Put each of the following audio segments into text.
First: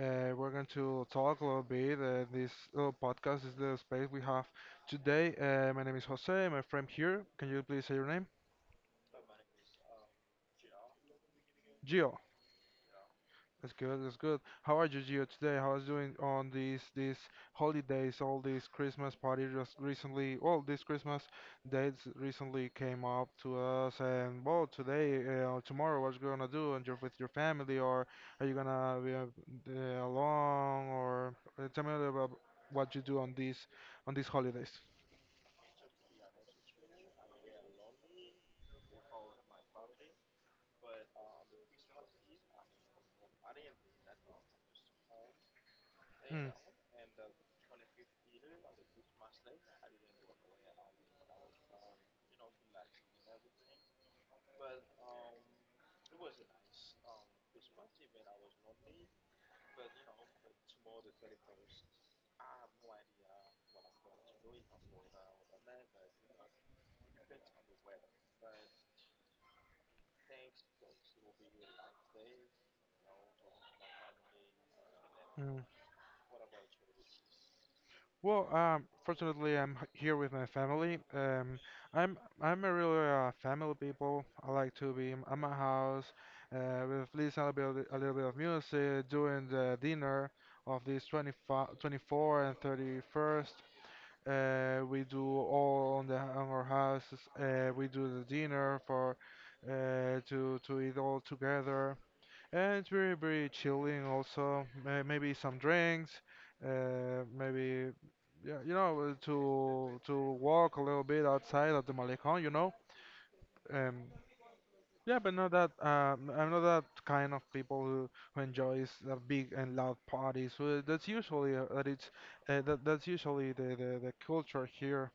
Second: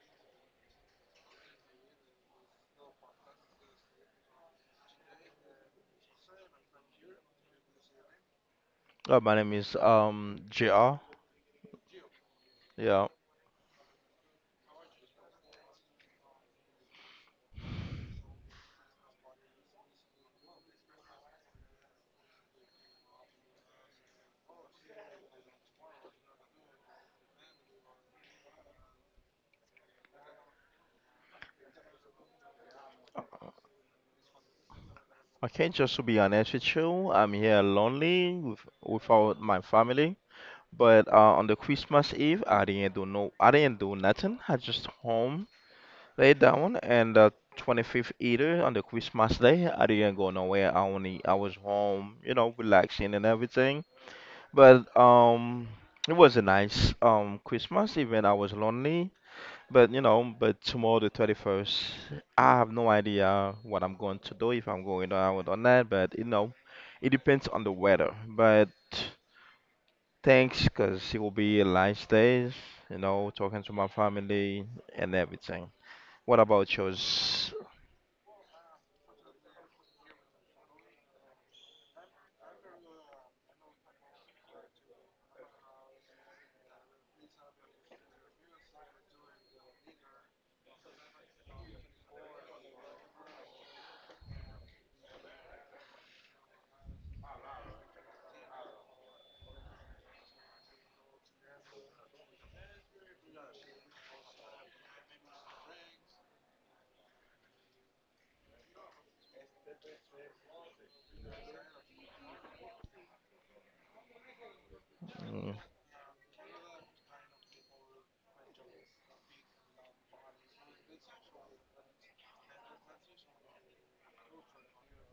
we're going to talk a little bit. This little podcast is the space we have today. My name is Jose, my friend here. Can you please say your name? My name is JR. Gio. Yeah, That's good. That's good. How are you, Gio, today? How is doing on these holidays? All these Christmas party just recently. All these Christmas dates recently came up to us, and well, today, or tomorrow, what you gonna do? And you're with your family, or are you gonna be alone? Or tell me a little about what you do on these holidays. I can't, just to be honest with you, I'm here lonely without my family. But on the Christmas Eve, I didn't do nothing. I just home, lay Mm. down, and the 25th, either on the Christmas day, I didn't go nowhere. I was home, you know, relaxing and everything. But it was a nice Christmas, even I was lonely. But you know, but tomorrow the 21st, I have no idea what I'm going to do, if I'm going out or not, but you know, it depends on the weather. But thanks, because it will be a nice day, you know, talking to my family and everything. What about yours? Well, fortunately, I'm here with my family. I'm a real family people. I like to be at my house with listening a little bit of music during the dinner of this 25, 24 and 31st. We do all on our houses. We do the dinner for to eat all together. And it's very, very chilling also. Maybe some drinks, maybe, yeah, to walk a little bit outside of the Malecón. Um, yeah, but not that. I'm not that kind of people who enjoys big and loud parties. So, that's usually that's usually the culture here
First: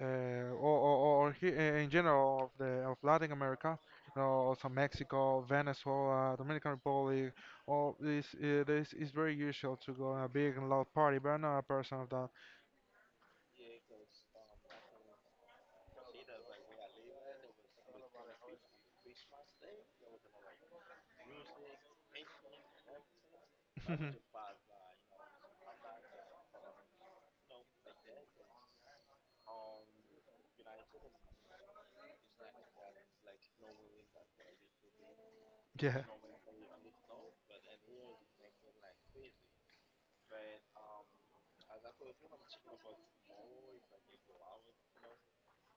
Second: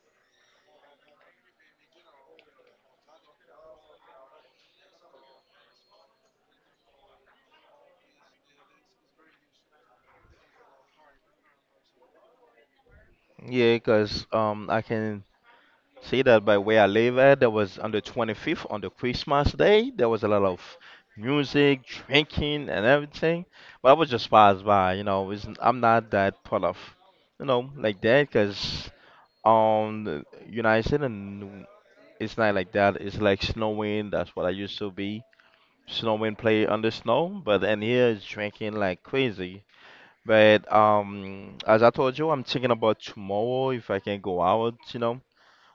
uh, or, or, in general of Latin America, also Mexico, Venezuela, Dominican Republic, all this this is very usual to go on a big and loud party, but I'm not a person of that. Yeah, because I can see that by where I live at. There was on the 25th, on the Christmas day, there was a lot of music, drinking, and everything. But I was just passed by. I'm not that part of, you know, like that, cause on the United States, and it's not like that. It's like snowing. That's what I used to be. Yeah, Snowing, play under snow. But in here, it's drinking like crazy. But as I told you, I'm thinking about tomorrow if I can go out, you know,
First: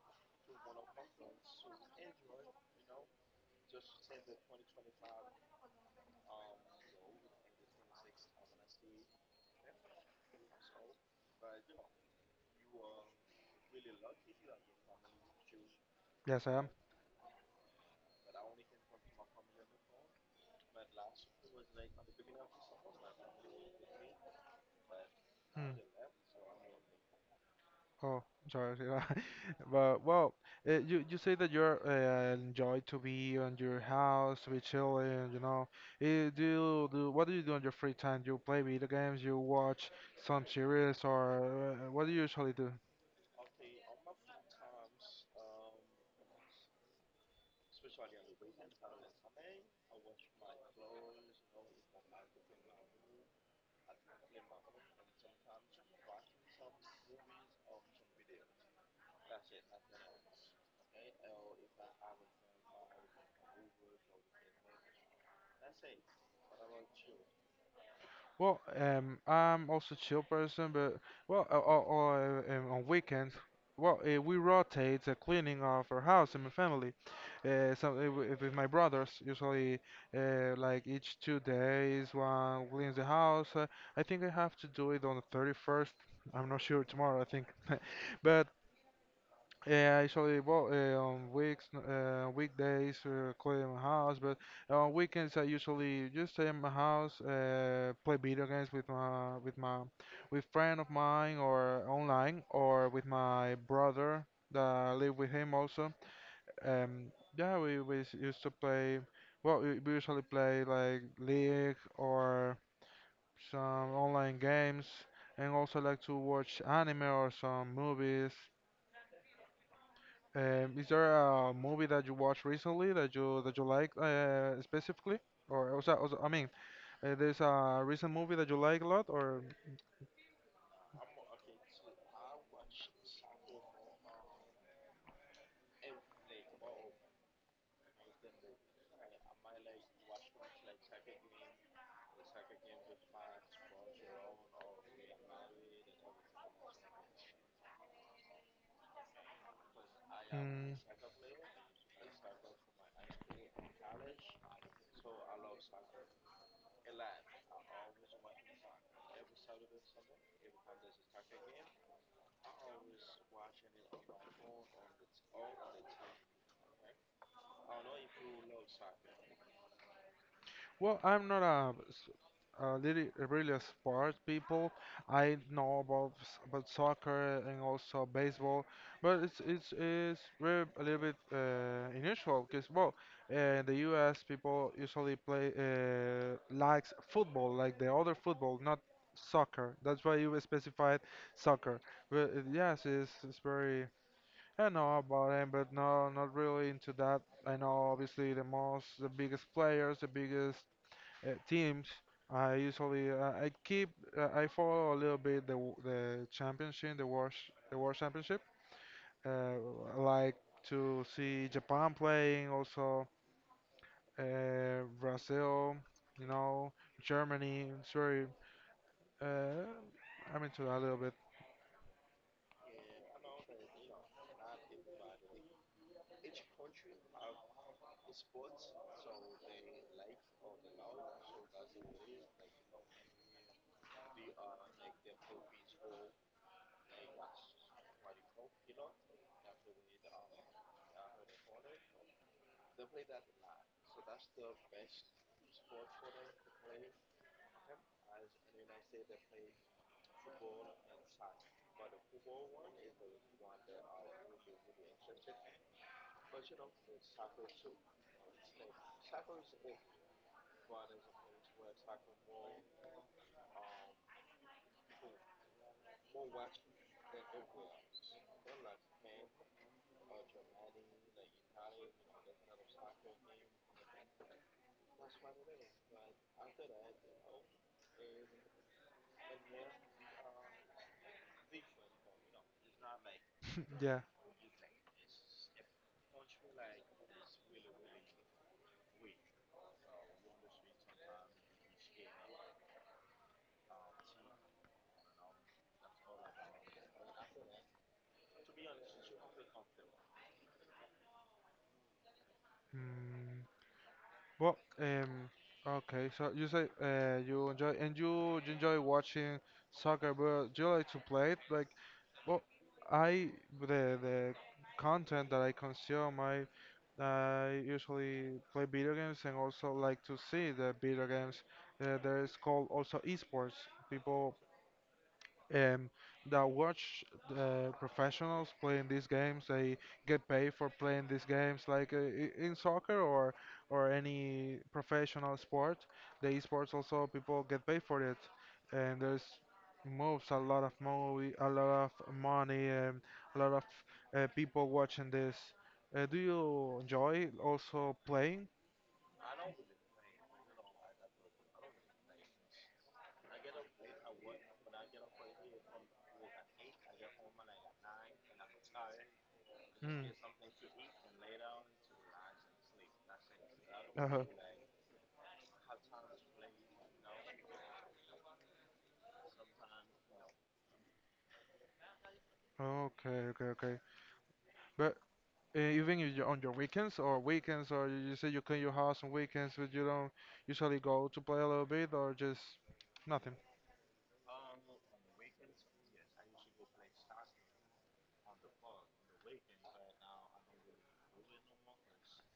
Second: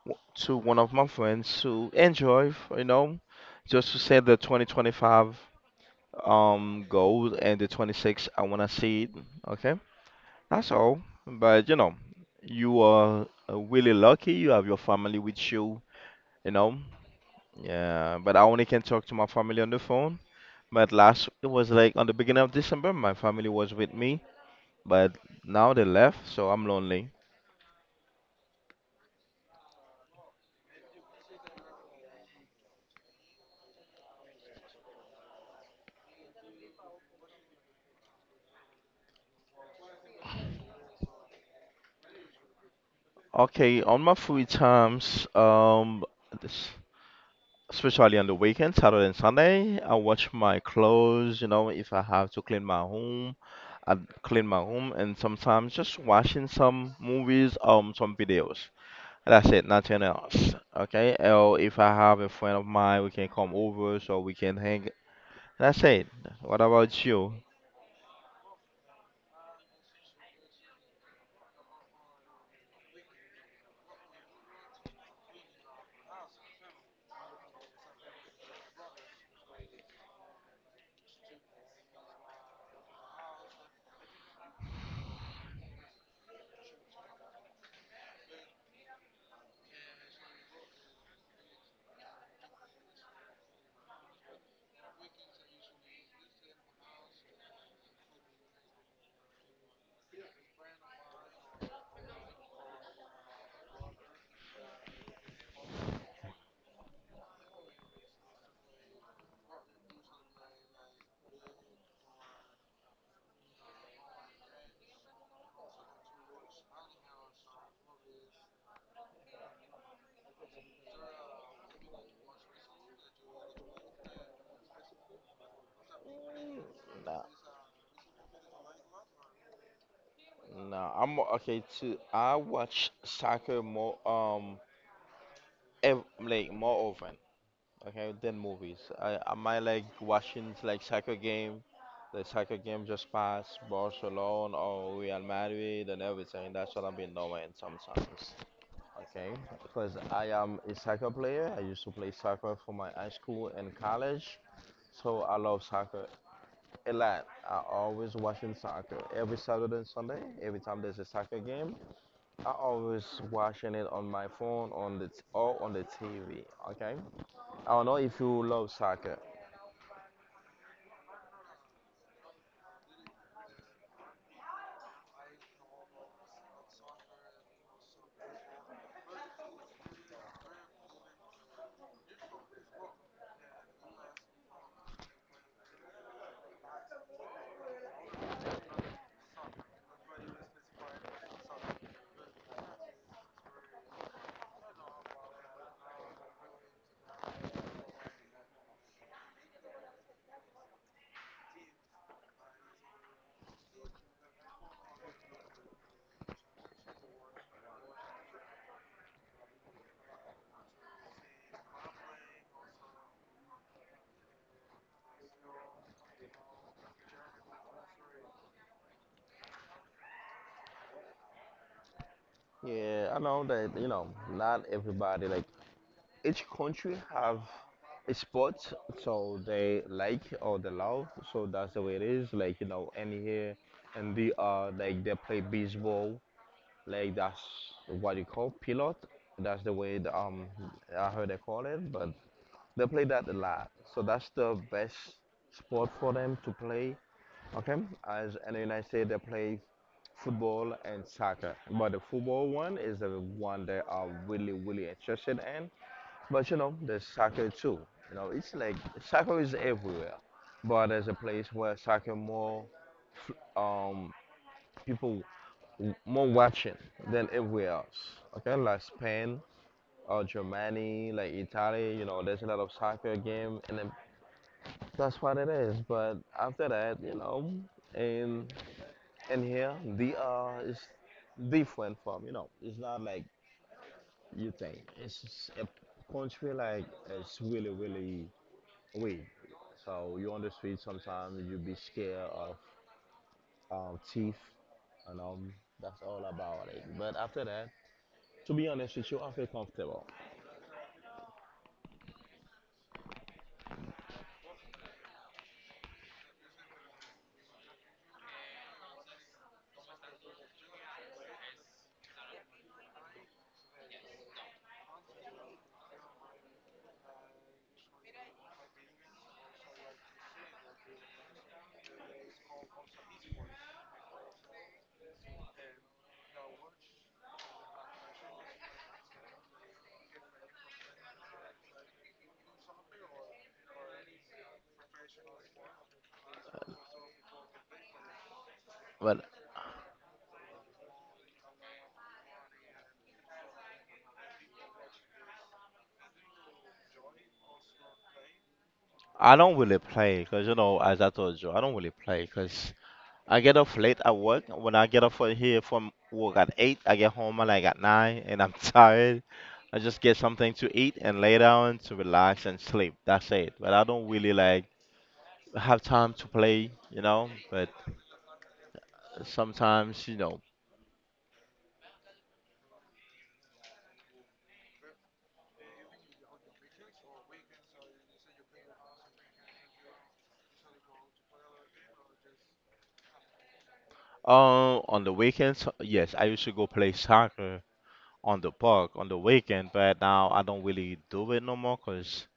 to one of my friends to enjoy, you know, just to set the 2025 goal, and the 26 I wanna see it. Okay, that's all. But you know, you are really lucky. You have your family with you. yes You I am. know, yeah. But I only can talk to my family on the phone. But last, it was like on the beginning of December, my family was with me. But now Hmm. they left, so I'm lonely. Oh, sorry. But well, you say that you're enjoy to be on your house, to be chilling. Eh, do you do what do you do on your free time? Do you play video games? You watch some series, or what do you usually do? Okay, on my free times, this, especially on the weekend, Saturday and Sunday. I wash my clothes, you know, if I have to clean my home, I clean my home, and sometimes just watching some movies, some videos. That's it, nothing else. Okay, or if I have a friend of mine, we can come over so we can hang. That's it. What about you? Well, I'm also chill person, but on weekends, we rotate the cleaning of our house and my family. So with my brothers, usually, like each 2 days, one cleans the house. I think I have to do it on the 31st. I'm not sure tomorrow, I think, but yeah, I usually on weekdays, clean my house, but on weekends I usually just stay in my house, play video games with friend of mine or online or with my brother that I live with him also. Um, yeah, we used to play. Well, we usually play like League or some online games, and also like to watch anime or some movies. Is there a movie that you watched recently that you like specifically, or also, I mean, Nah, there's a recent movie that you like a lot, or? nah. Okay too. I watch soccer more like more often. Okay, then movies. I like watching like soccer game, the soccer game just passed Barcelona or Real Madrid and everything. That's what I've been doing sometimes. Okay, because I am Mm. a soccer player. I used to play soccer for my high school and college, so I love soccer a lot. I always watching soccer every Saturday and Sunday. Every time there's a soccer game, I always watching it on my phone on the or on the TV. Okay, I don't know if you love soccer. Well, I'm not a really a sports people. I know about soccer and also baseball, but it's very a little bit unusual because well, the U.S. people usually play likes football, like the other football, not soccer. That's why you specified soccer. But yes, it's very. I know about him, but no, not really into that. I know obviously the most, the biggest players, the biggest teams, I usually I keep I follow a little bit the championship, the world championship. Uh, I like to see Japan playing, also Brazil, you know, Germany. It's very uh, I'm into that a little bit. Yeah, I know that, you know, not everybody like, each country have a sport so they like or they love, so that's the way it is. Like, you know, and here and the like they play baseball, like that's what you call pilot. That's the way I heard they call it, but they play that a lot. So that's the best sport for them to play. Okay, as, and then I say they play football and soccer, but the football one is the one they are really really interested in. But you know, there's soccer too. You know, it's like soccer is everywhere, but there's a place where soccer more um people more watching than everywhere else. Okay, like Spain or Germany, like Italy. You know, there's a lot of soccer game, and then that's what it is. But after that, you know, and in here, they are is different from, you know. It's not like Yeah. you think. It's just a country like, it's really really weird. So you on the street sometimes you be scared of thief and that's all about it. But after that, to be honest with you, I feel comfortable. Mm, well, okay. So you say you enjoy and you enjoy watching soccer, but do you like to play it? Like, well, I the content that I consume, I usually play video games and also like to see the video games. There is called also esports. People um, that watch professionals playing these games. They get paid for playing these games, like in soccer or any professional sport. The esports also people get paid for it, and Well, there's moves a lot of movie, a lot of money, and a lot of people watching this. Do you enjoy also playing? I don't really play because you know, as I told you, I don't really play because I get off late at work. When I get off for here from work at eight, I get home at like at nine, and I'm tired. I just Mm. get something to eat and lay down to relax and sleep. That's it. But I don't Uh-huh. really like have time to play, you know. But sometimes, you know, Okay, okay, okay. But even if you're on your weekends or weekends, or you say you clean your house on weekends, but you don't usually go to play a little bit or just nothing. On the weekends, yes, I used to go play soccer on the park on the weekend. But now I don't really do it no more, 'cause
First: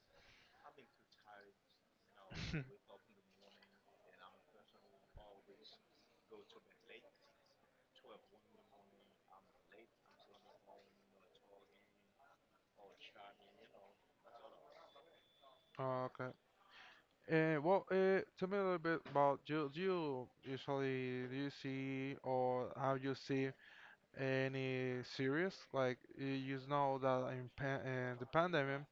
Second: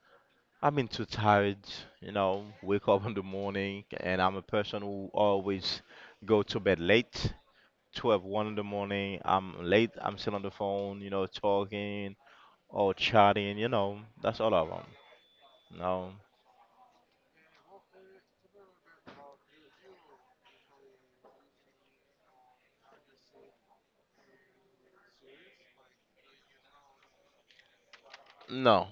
I've been too tired, you know, wake up in the morning, and I'm a person who always go to bed late, 12, one in the morning. I'm late, I'm still on the phone, you know, talking or chatting, you know, that's all I want. No, Okay. Well, tell me a little bit about you. Do you usually do you see or how you see any series? Like you know that in pan the pandemic, no.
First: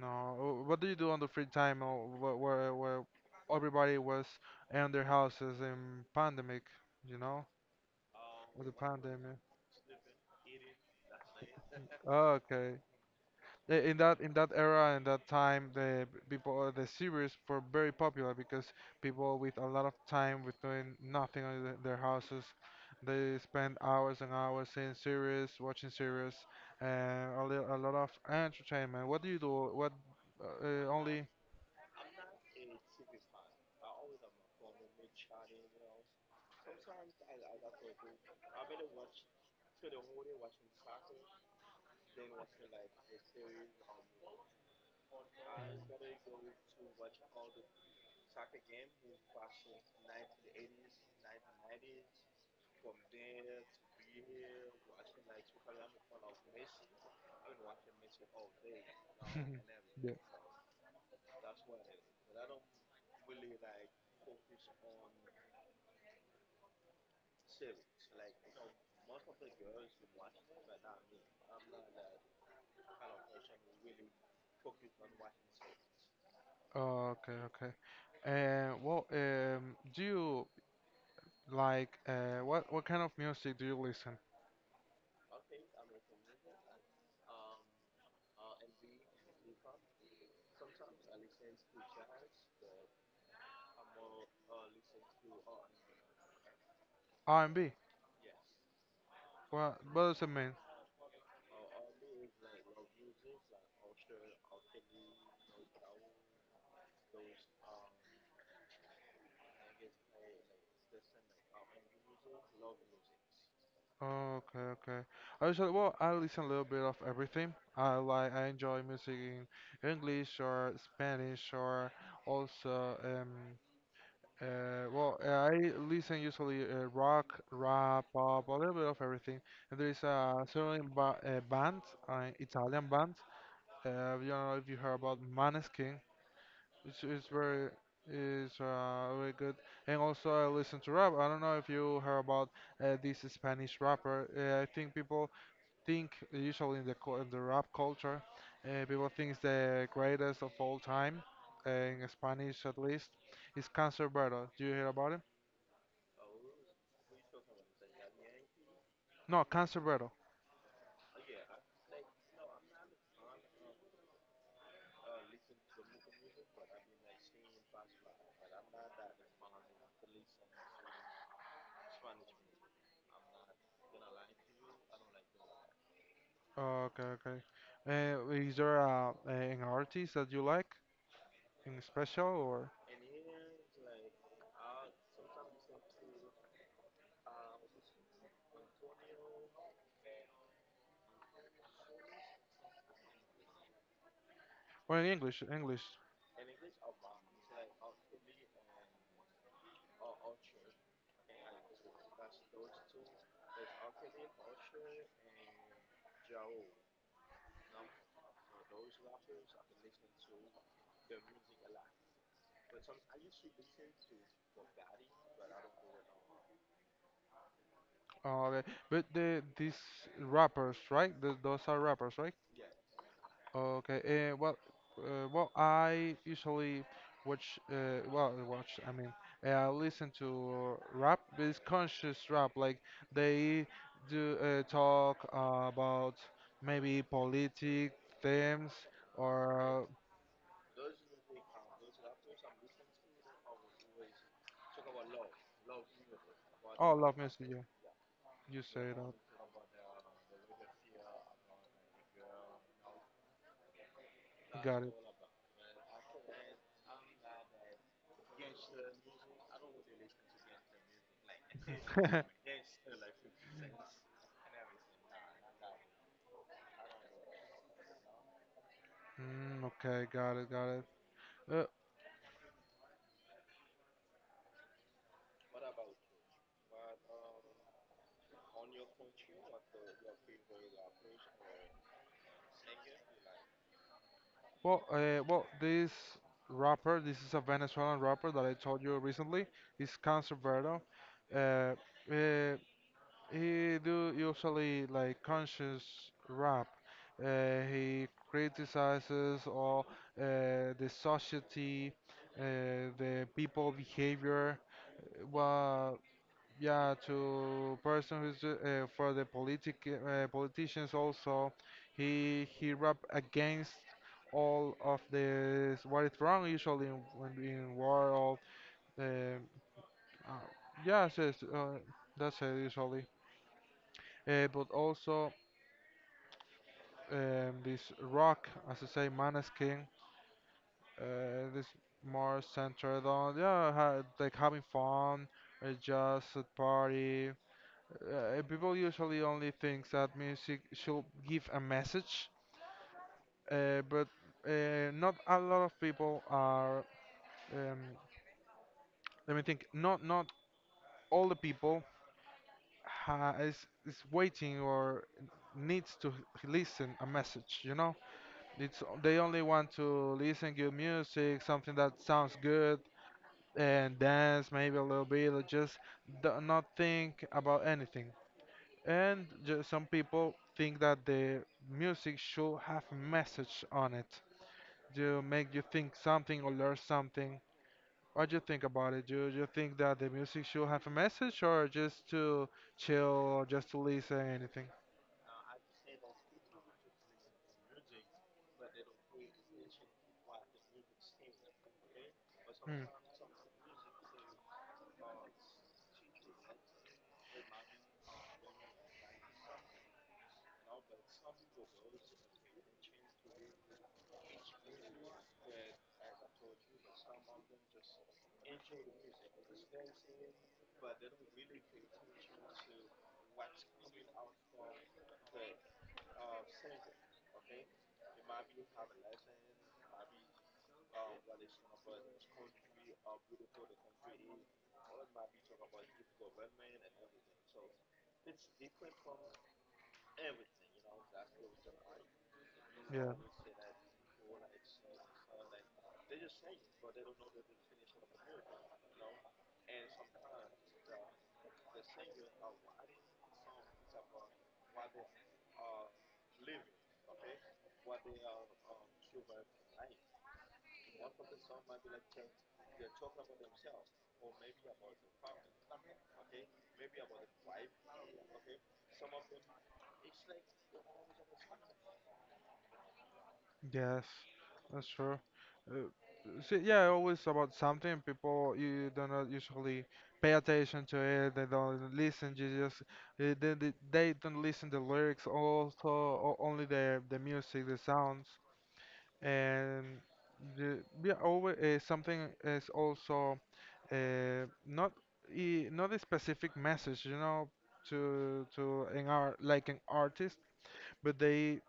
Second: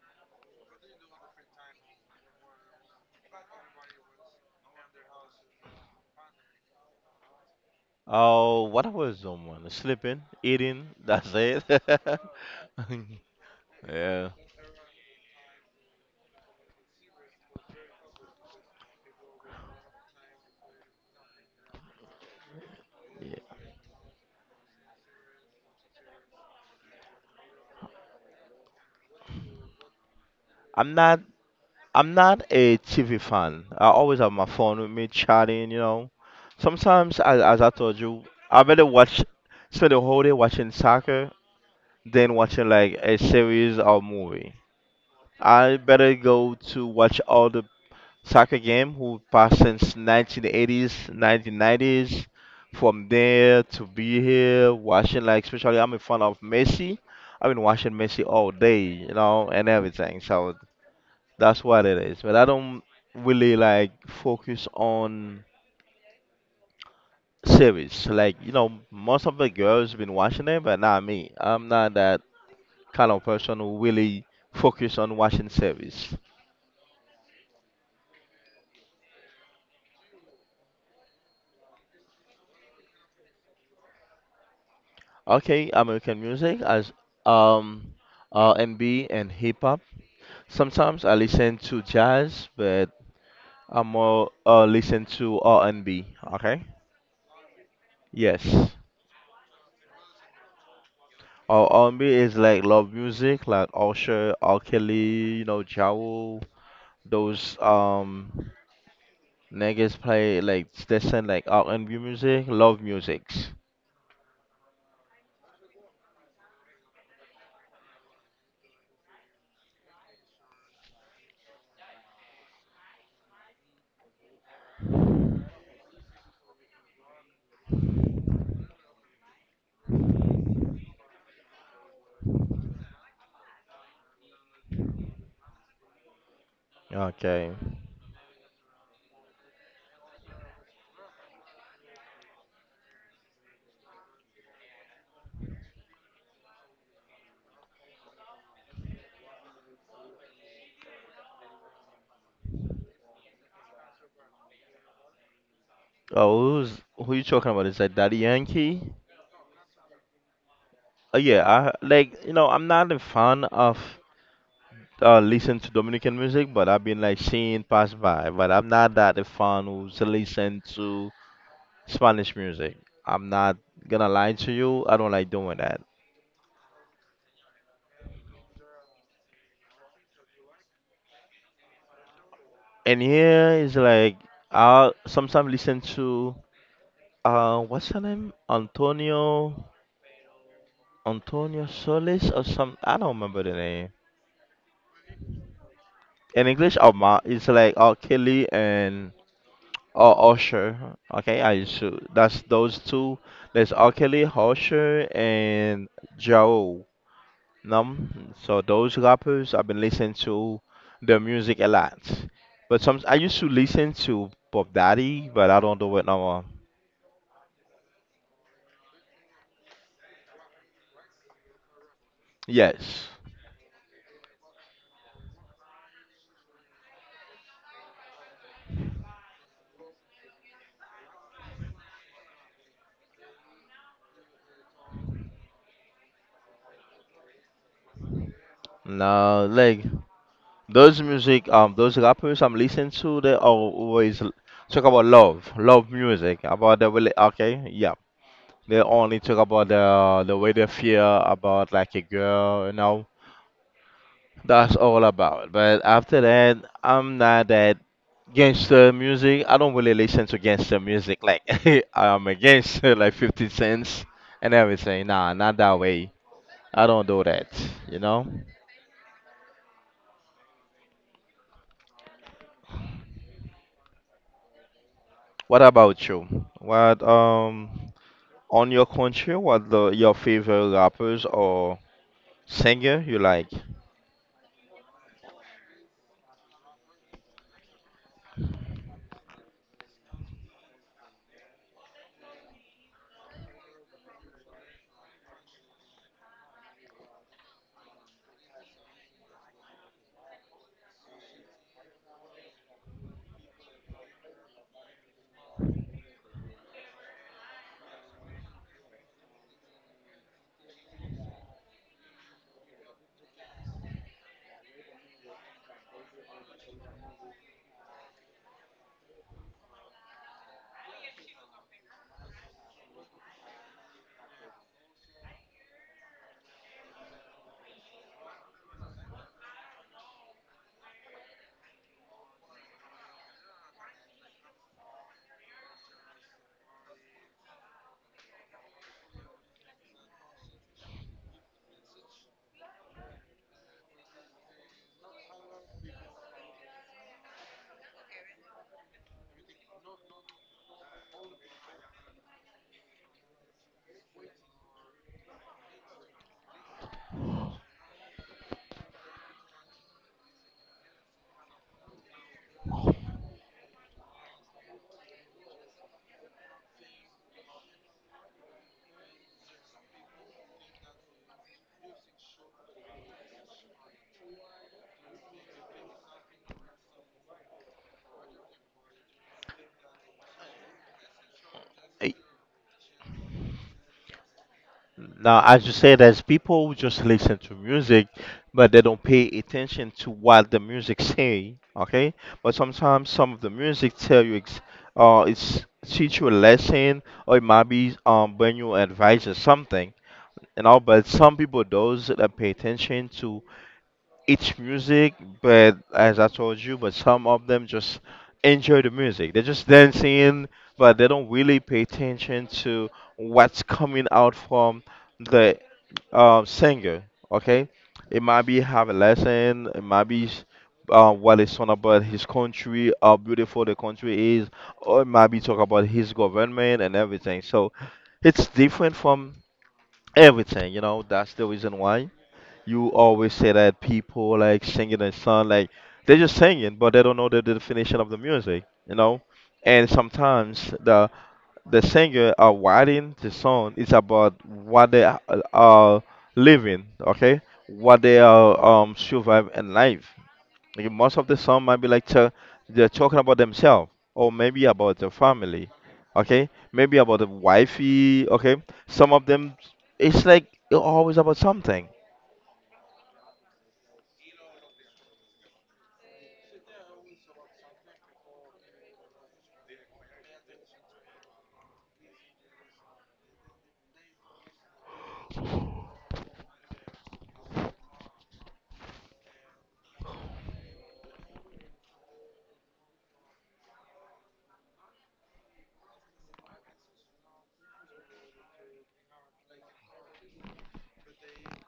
no. What do you do on the free time or where everybody was in their houses in pandemic? You know. Oh, With the what I was pandemic. doing, sleeping, eating, that's it. Oh, okay. In that Yeah. Era and that time, the p- people the series were very popular because people with a lot of time with doing nothing on their houses, they Yeah. spend hours and hours seeing series, watching series, and a lot of entertainment. What do you do? What I'm not only? I'm not a TV fan. I always have my phone with me chatting, you know. Sometimes, as I told you, I better watch, spend the whole day watching soccer than watching like a series or movie. I better go to watch all the soccer game who passed since 1980s, 1990s, from there to be here watching like, especially I'm in front of Messi. I've been watching Messi all day, you know, and Yeah. everything. So that's what it is. But I don't really like focus on series. Like, you know, most of the girls been watching it, but not me. I'm not that kind of person who really focus on watching series. Oh, okay, okay. And well, do you like what kind of music do you listen? Okay, American music, as um R&B and hip hop. Sometimes I listen to jazz, but I more listen to R&B. Okay. R&B. Yes. What does it mean? Or R&B is like love music, like Usher, R. Kelly, you know, Ja Rule, those niggas play like they send like R and B music, love musics. Okay, okay. I usually I listen a little bit of everything. I enjoy music in English or Spanish or also I listen usually rock, rap, pop, a little bit of everything. And there is a certain ba band, Italian band. You don't know if you heard about Maneskin. It's, it's Okay. very is uh, very good. And also I listen to rap. I don't know if you heard about this Spanish rapper. I think people think usually in the rap culture, people think the greatest of all time in Spanish at least is Canserbero. Do you hear about him? Oh, who's, who you talking about? Is that Daddy Yankee? No, Canserbero. Yeah, I like, you know, I'm not a fan of listening to Dominican music, but I've been like seeing pass by. But I'm not that a fan who's listen to Spanish music. I'm not gonna lie to you. I don't like doing that. Oh, okay, okay. Is there an artist that you like in special or And here is like, I sometimes listen to, what's her name? Antonio Solis or some? I don't remember the name. In English? English. In English, oh my, it's like oh Kelly and oh Usher. Okay, I should. That's those two. There's R. Kelly, Usher, and Joe Num. So those rappers I've been listening to their music a lot. But some, I used to listen to Bob Daddy, but I don't do it no more. Okay, but these rappers, right? Th those are rappers, right? Yes. Okay. Well, well, I usually watch. Well, watch. I mean, I listen to rap. But it's conscious rap. Like they do talk about maybe politic themes No, or like those music, those rappers I'm listening to, they are always talk about love, love music, about the, oh, really, love music. Yeah, okay, yeah. you They say that. only talk about the way they feel about like a girl, you know. That's Got all about. But after that, I'm not that gangster music. I don't really listen to gangster music. Like it. I'm against like 50 cents and everything. Nah, not that way. I don't do that. You know. Mm, okay, got it, got it. Uh, What about you? What? On your country, what the your favorite rappers or singer you like? Well, well, this is a Venezuelan rapper that I told you recently. It's Canserbero. Uh, uh, he do usually like conscious rap. He criticizes all the society, uh, the people behavior, what yeah, to person who's for the politicians also, he rap against all of this what is wrong usually in when in war all the uh, yeah yes, that's it usually. But also this rock, as I say, Maneskin, this more centered on yeah ha like having fun, just a party, people usually only think that music should give a message, but not a lot of people are. Um, Let me think. Not all the people ha is waiting or needs to listen a message. You know, it's they only want to listen good music, something that sounds good, and dance maybe a little bit, or just do not think about anything. And some people think that the music should have message on it to make you think something or learn something. What do you think about it? Do you think that the music should have a message or just Eh, to chill or just to listen anything? Now, as you said, there's people who just listen to music, but they don't pay attention to what the music say. Okay, but Mm, sometimes some of the music tell you, it's teach you a lesson, or it might be bring you advice or something. You know, but some people those that pay attention to it's music, but as I told you, but some of them just enjoy the music. They're just dancing, but they don't really pay attention to what's coming out from the singer. Okay, it might be have a lesson, it might be what it's on about his country, how beautiful the country is, or it might be talk about his government and everything. So it's different from everything, you know. That's the reason why you yeah. always say that people like singing a song like they're just singing but they don't know the definition of the music, you know, and sometimes the singer are writing the song, is about what they are living, okay, what they are survive in life, like most of the song might be they're talking about themselves or maybe about their family, okay, maybe about the wifey, okay, some of them, it's like always about something. Yes, that's true. Uh, so yeah, always about something. People you do not usually pay attention to it. They don't listen. You just they don't listen the lyrics. Also, only the music, the sounds, and the, yeah, always something is also not not a specific message. You know, to an artist but they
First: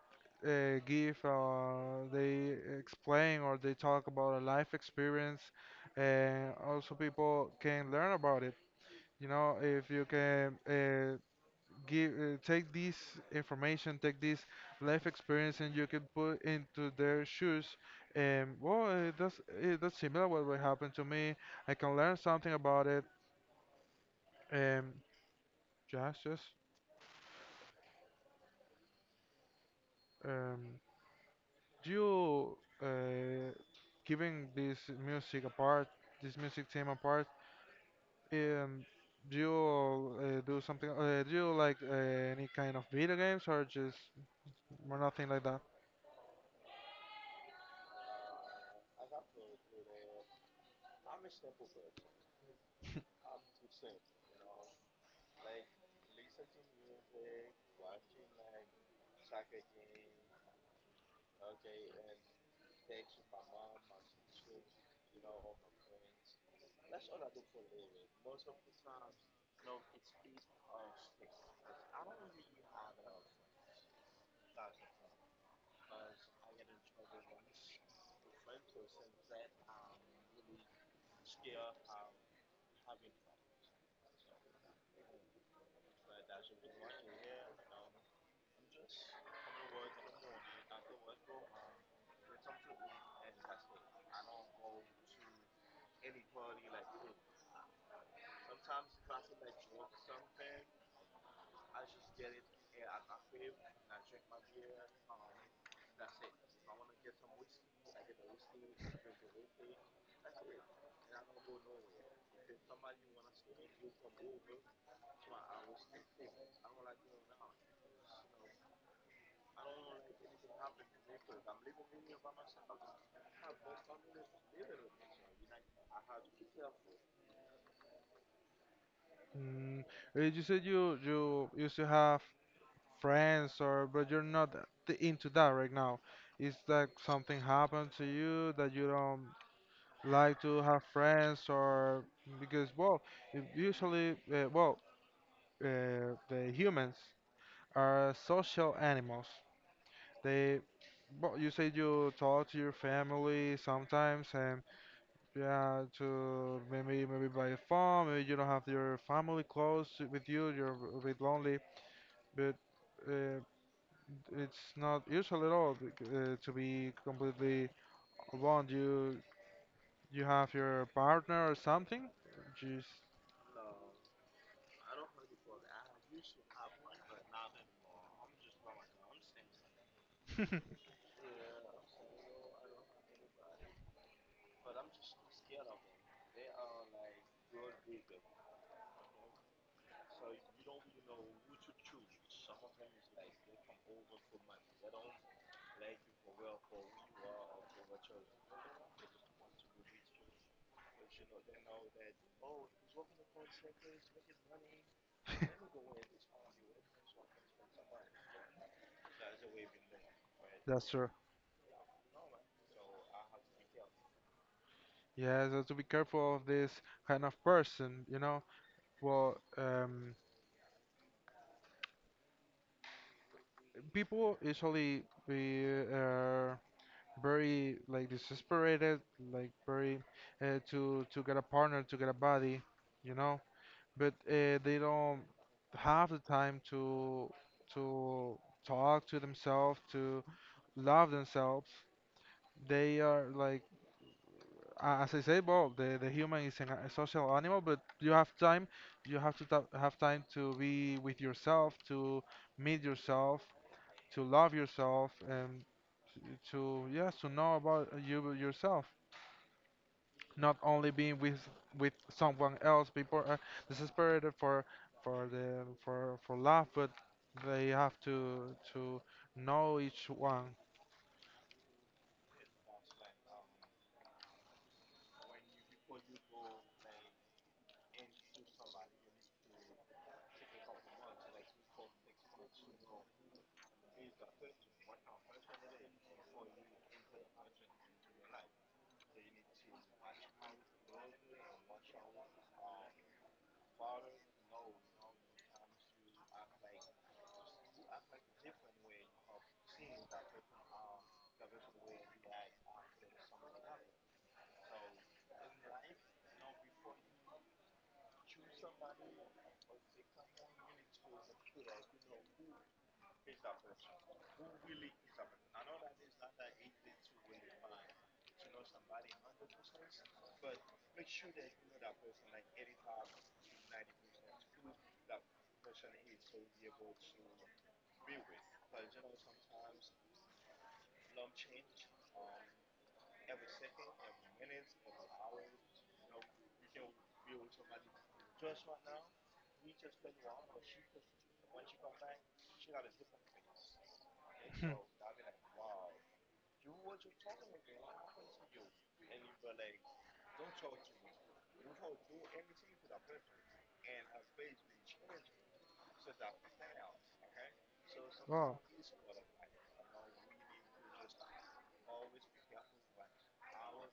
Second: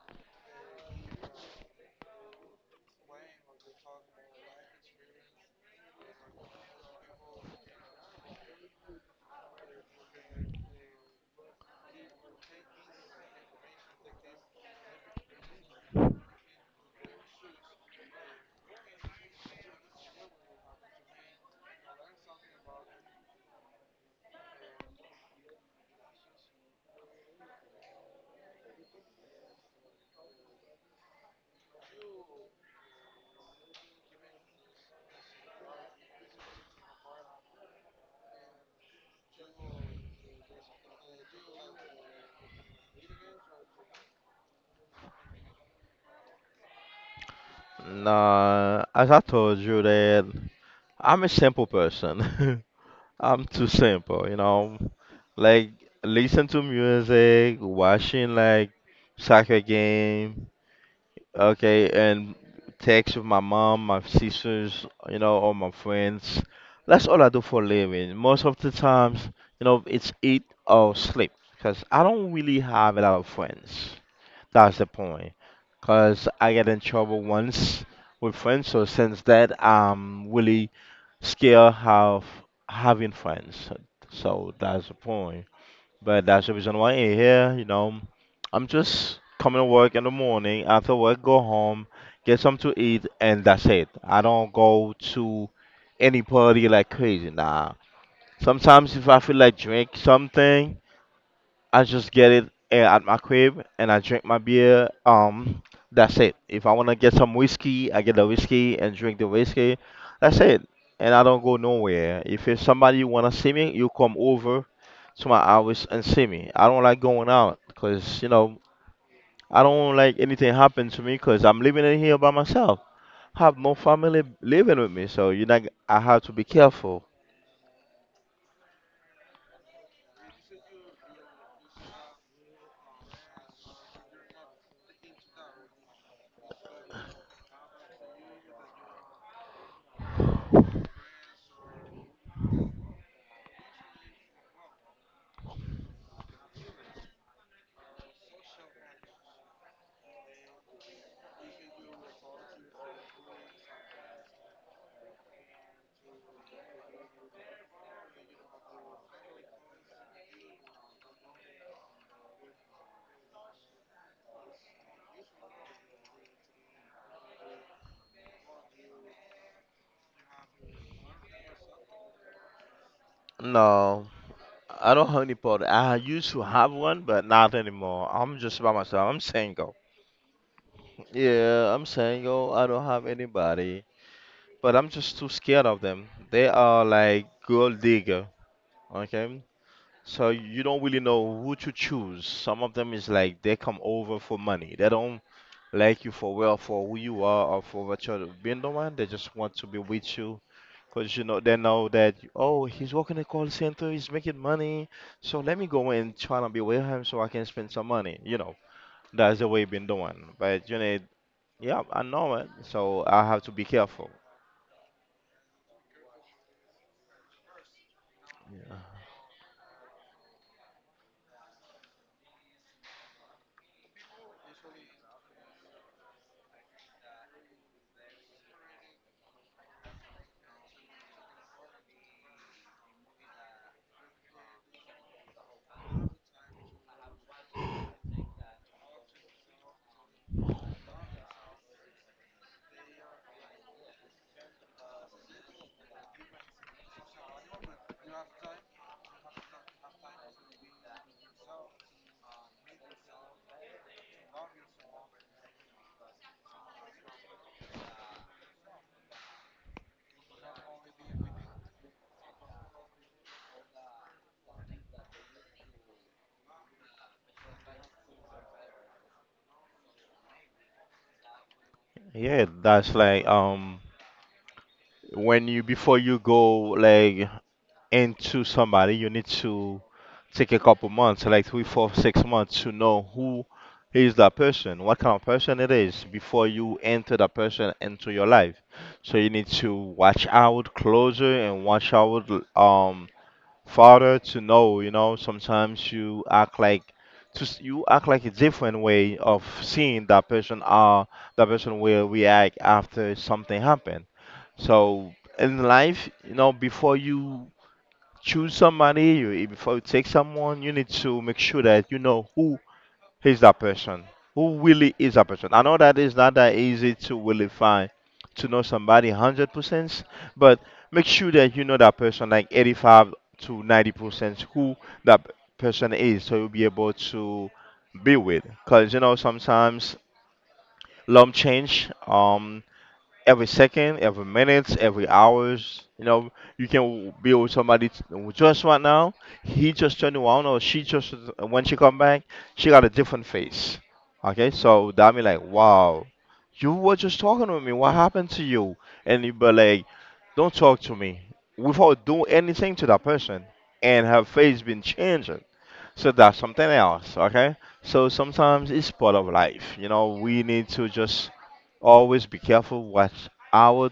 uh, give, uh, they explain or they talk about a life experience, and also people can learn about it. You know, if you can take this information, take this life experience, and you can put into their shoes, and well, that's similar what will happen to me. I can learn something about it, and just um, you uh, giving music apart, this music team apart, um, do you do something? Do you like any kind of video games or just or nothing like that? Nah, as I told you that I'm a simple person. I'm too simple, you know. Like listen to music, watching like soccer game, okay, and text with my mom, my sisters, you know, or my friends. That's all I do for a living. Most of the times, you know, it's eat or sleep because I don't really have a lot of friends. That's the point. Cause I got in trouble once with friends, so since that I'm really scared of having friends. So that's the point. But that's the reason why I'm here, you know. I'm just coming to work in the morning, after work go home, get something to eat and that's it. I don't go to any party like crazy, nah. Sometimes if I feel like drink something, I just get it at my crib and I drink my beer. That's it. If I wanna get some whiskey, I get the whiskey and drink the whiskey. That's it. And I don't go nowhere. If it's somebody wanna see me, you come over to my house and see me. I don't like going out because you know I don't like anything happen to me because I'm living in here by myself. I have no family living with me, so you know I have to be careful. Mm, you said you used to have friends or but you're not into that right now. Is that something happened to you that you don't like to have friends or because usually well the humans are social animals. They, well, you say you talk to your family sometimes, and yeah, to maybe by the phone. Maybe you don't have your family close with you. You're a bit lonely, but uh, it's not usual at all like, to be completely alone. You have your partner or something. Jeez, No. I don't have any partner. I used to have one, but not anymore. I'm just by myself. I'm single. Yeah, I'm single. I don't have anybody, but I'm just too scared of them. They are like gold digger. Okay, so you don't really know who to choose. Some of them is like they come over for money. They don't like you for well for who you are or for what you're being the one. They just want to be with you. Because you know they know that oh he's working a call center, he's making money, so let me go and try to be with him so I can spend some money. You know that's the way we've been doing. But you that's know, true. yeah, I know it, so I have to be careful. Yeah, so to be careful of this kind of person, you know. Well, um. People usually be uh, very like desperate, like very to get a partner, to get a body, you know. But they don't have the time to to talk to themselves, to love themselves. They are like, as I say, well, the human is a social animal, but you have time, you have to have time to be with yourself, to meet yourself, to love yourself, and to yes to know about you yourself, not only being with with someone else. People are desperate for the for love, but they have to to know each one. Yeah, that's like when you before you go like into somebody, you need to take a couple months, like three, four, 6 months, to know who is that person, what kind of person it is, before you enter that person into your life. So you need to watch out closer and watch out um farther to know. You know, sometimes you act like you act like a different way of seeing that person. That person will react after something happened. So in life, you know, before you choose somebody you, before you take someone you need to make sure that you know who is that person, who really is that person. I know that it's not that easy to really find to know somebody 100%, but make sure that you know that person like 85 to 90%, who that person is, so you'll be able to be with. Because you know sometimes love change every second, every minutes, every hours. You know, you can be with somebody just right now. He just turned around, or she just when she come back, she got a different face. Okay, so that me like, wow, you were just talking with me. What happened to you? And you be like, don't talk to me without doing anything to that person, and her face been changing. So that's something else, okay? So Oh, sometimes it's part of life. You know, we need to just always be careful what our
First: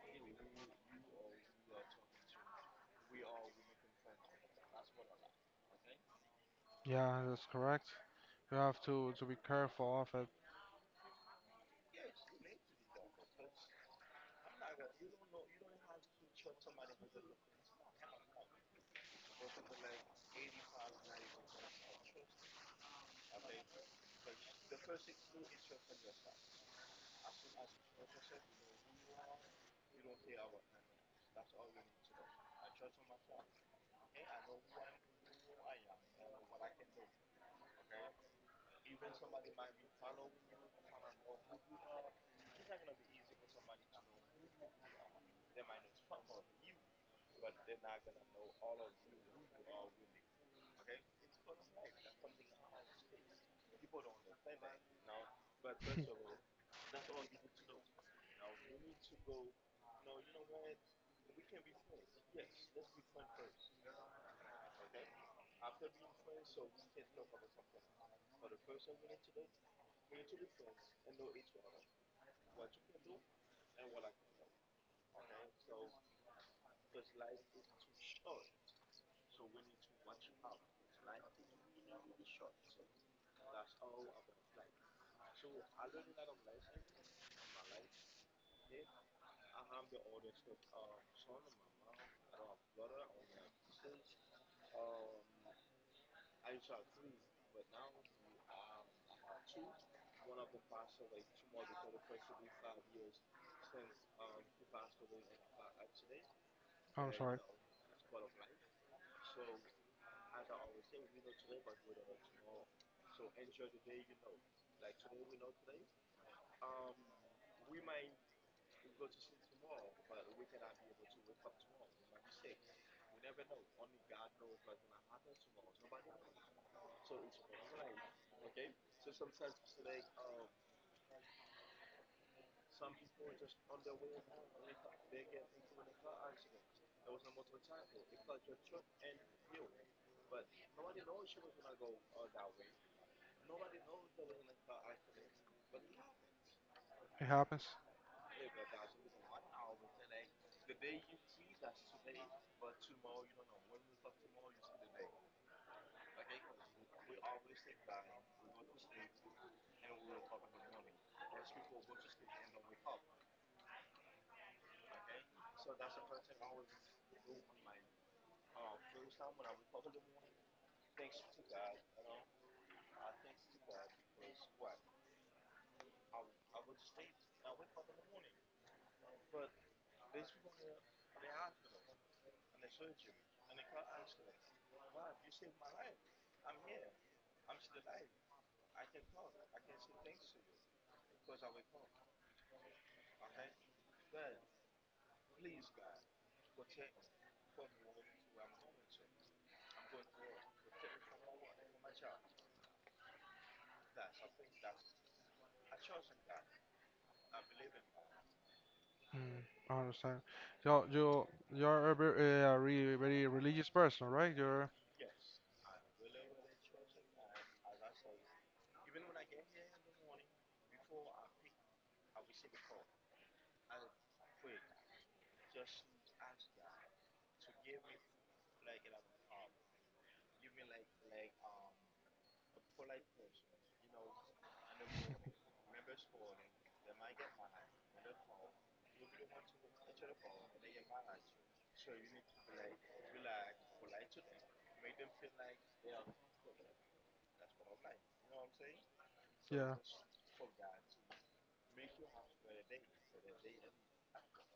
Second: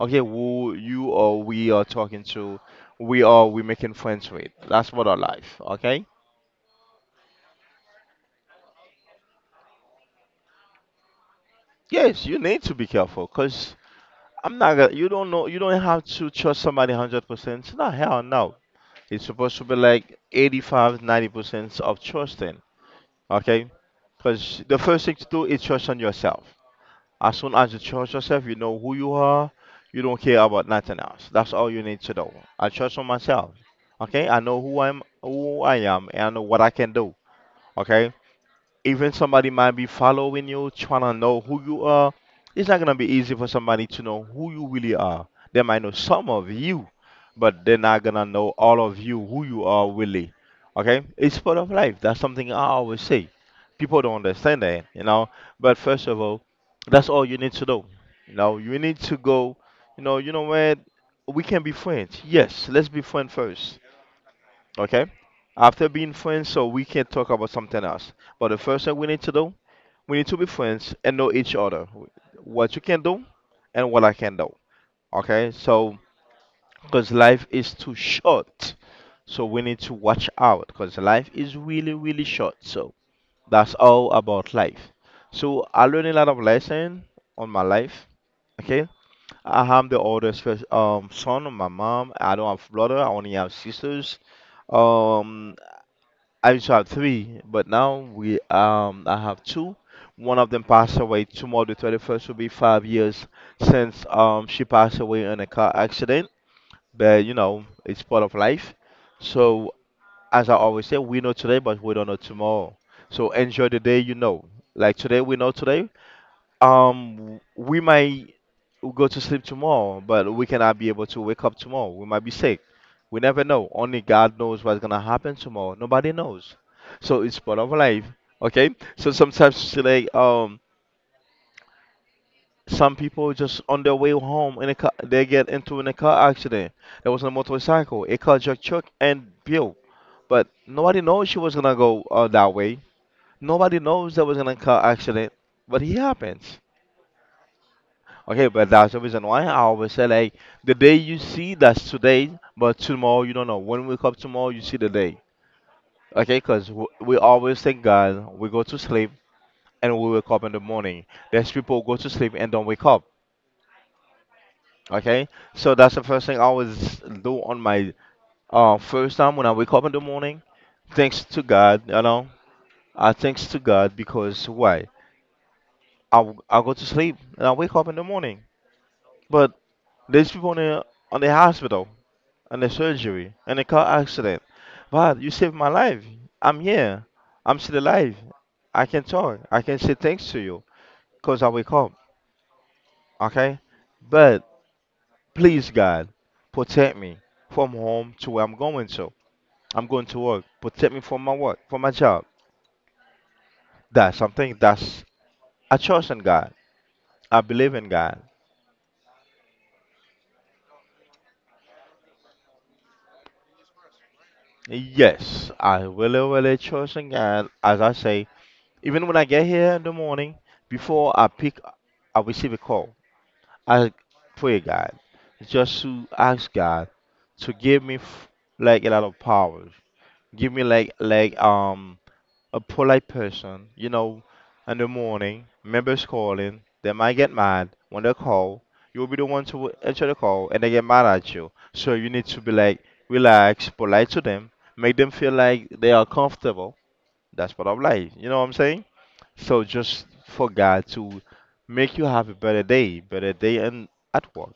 okay, who you or we are talking to, we are we making friends with. That's part of life, okay? yeah, that's correct. You have to be careful of it. Yes, you need to be careful, cause I'm not gonna. You don't know. You don't have to trust somebody 100 percent. No, hell no. It's supposed to be like 85, ninety 90% of trusting, okay? Because the first thing to do is trust on yourself. As soon as you trust yourself, you know who you are. You don't care about nothing else. That's all you need to know. I trust on myself. Okay, I know who I'm, who I am, and I know what I can do. Okay, even somebody might be following you, trying to know who you are, it's not gonna be easy for somebody to know who you really are. They might know some of you, but they're not gonna know all of you, who you are really. Okay? It's part of life. That's something I always say. People don't understand that, you know. But first of all, that's all you need to know. You know, you need to go, you know what? We can be friends. Yes, let's be friends first. Okay. After being friends, so we can talk about something else. But the first thing we need to do, we need to be friends and know each other. What you can do and what I can do. Okay. So, because life is too short. So we need to watch out because life is really, really short. So that's all about life. So I learned a lot of lessons on my life. Okay. I am the oldest first, son of my mom. I don't have brother. I only have sisters. Um, I used to have three, but now we I have two. One of them passed away tomorrow, the 31st, will be 5 years since she passed away in a car accident. I'm But you sorry. know, it's part of life. So as I always say, we know today, but we don't know tomorrow. So enjoy the day you know. Like today, we know today. Um, we might go to sleep tomorrow, but we cannot be able to wake up tomorrow. We might be sick. We never know. Only God knows what's gonna happen tomorrow. Nobody knows. So it's part of life. Okay. So sometimes it's like some people just on their way home in a car, they get into in a car accident. There was a motorcycle. It caused just shook and broke. But nobody knows she was gonna go that way. Nobody knows there was gonna car accident. But it happens. It happens. Okay, but that's the reason why I always say like the day you see that's today, but tomorrow you don't know. When we wake up tomorrow, you see the day. Okay, because we always thank God. We go to sleep and we wake up in the morning. There's people who go to sleep and don't wake up. Okay, so that's the first thing I always do on my first time when I wake up in the morning. Thanks to God, you know. I thanks to God because why? I go to sleep and I wake up in the morning. But there's people on the hospital and a surgery and a car accident. But you saved my life. I'm here. I'm still alive. I can talk. I can say thanks to you because I wake up. Okay? But please, God, protect me from home to where I'm going to. I'm going to work. Protect me from my work, from my job. That's something that's I trust in God. I believe in God. mm, I understand. So you you're a very, very religious person, right? You're Yes, I really, really trust in God. As I say, even when I get here in the morning, before I pick, I receive a call I pray God, just to ask God to give me like a lot of powers. Give me like a polite person, you know, in the morning, members calling, they might get mad when they call. You'll be the one to answer the call and they get mad at you. So you need to be like relaxed, polite to them, make them feel like they are comfortable. That's part of life. You know what I'm saying? So yeah. just for God to make you have a better day and at work.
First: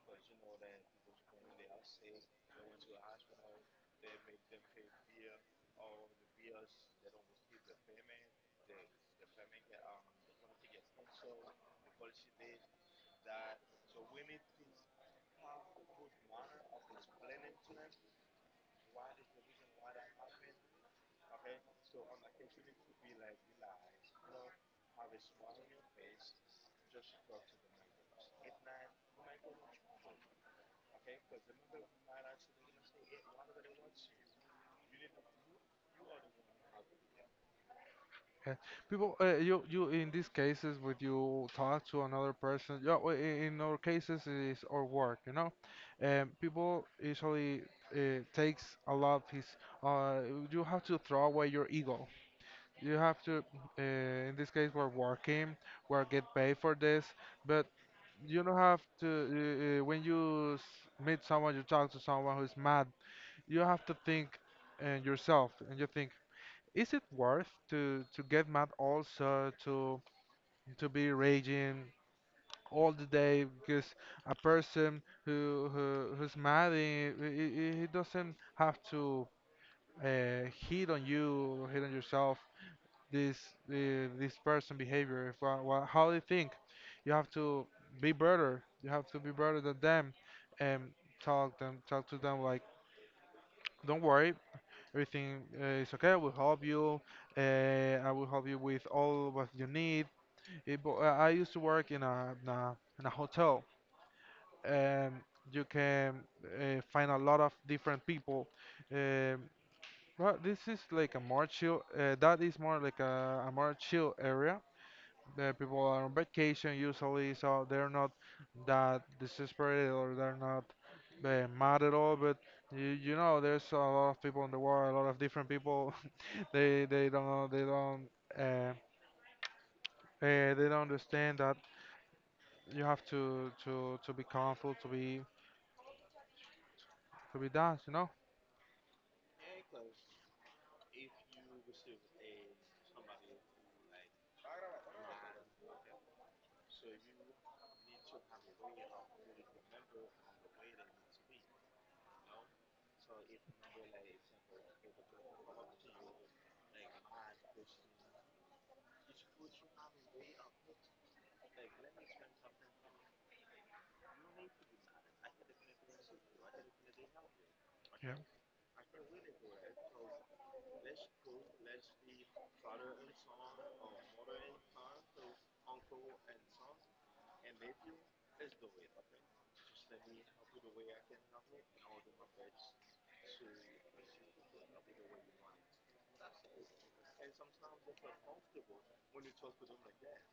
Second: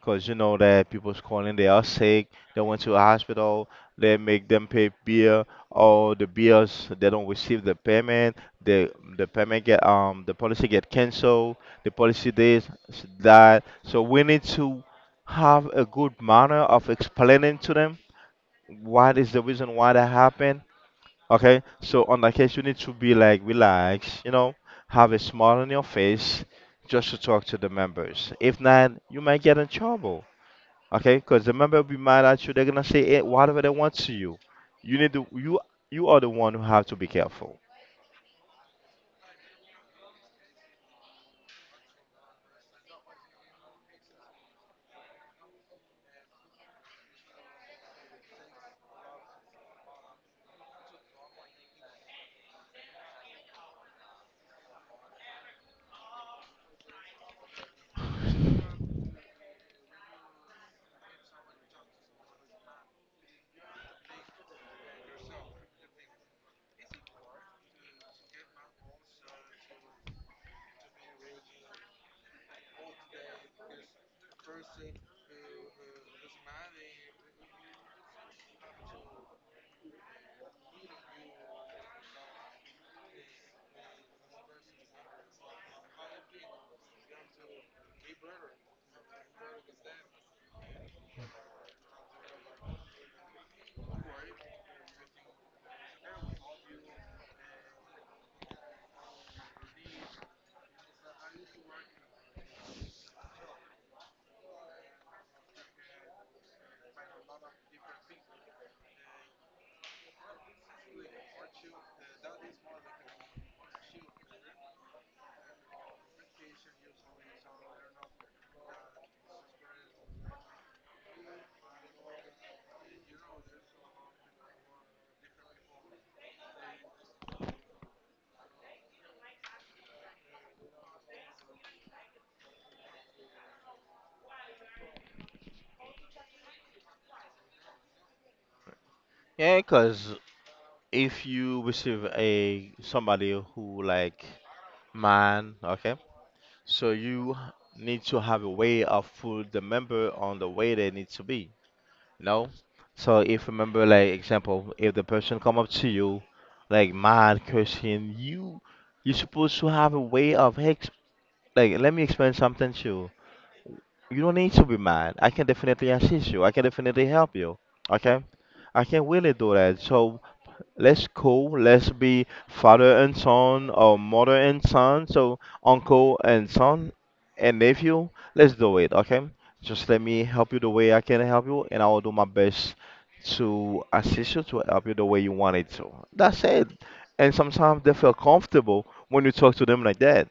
Cause you know that people's calling, they are sick, they went to a hospital, they make them pay bill, or the bills they don't receive the payment, the payment get the policy get canceled, the policy that. So we need to have a good manner of explaining to them what is the reason why that happened. Okay, so on that case you need to be like relaxed, you know, have a smile on your face just to talk to the members. If not, you might get in trouble. Okay, because the member be mad at you. They're gonna say eh, whatever they want to you. You need to you you are the one who have to be careful. Okay. People, you you in these cases, would you talk to another person? Yeah, well, in our cases, it is our work, you know. People usually takes a lot of his. Uh, you have to throw away your ego. You have to. In this case, we're working. We're get paid for this, but you don't have to. When you meet someone, you talk to someone who's mad. You have to think yourself, and you think. Is it worth to get mad also to be raging all the day, because a person who's mad, he doesn't have to hit on you, hit on yourself. this this person behavior, if, how they think, you have to be better. You have to be better than them, and talk to them like, don't worry. Everything is okay. I will help you. I will help you with all what you need. It, but I used to work in in a hotel. Um, you can find a lot of different people. Um, well, this is like a more chill. That is more like a more chill area. The people are on vacation usually, so they're not that desperate or they're not mad at all. But you know, there's a lot of people in the world, a lot of different people. They they don't they don't uh, uh, they don't understand that you have to be careful, to be that, you know. Yeah, because if you receive a somebody who like man, okay, so you need to have a way of put the member on the way they need to be, you know. So if remember, like example, if the person come up to you, like mad cursing you, you supposed to have a way of like let me explain something to you. You don't need to be mad. I can definitely assist you. I can definitely help you. Okay? Yeah. I can really do that. So let's cool. Let's be father and son or mother and son. So uncle and son and nephew. Let's do it. Okay? Just let me help you the way I can help you, and I will do my best to assist you to help you the way you want it to. That's it. And sometimes they feel comfortable when you talk to them like that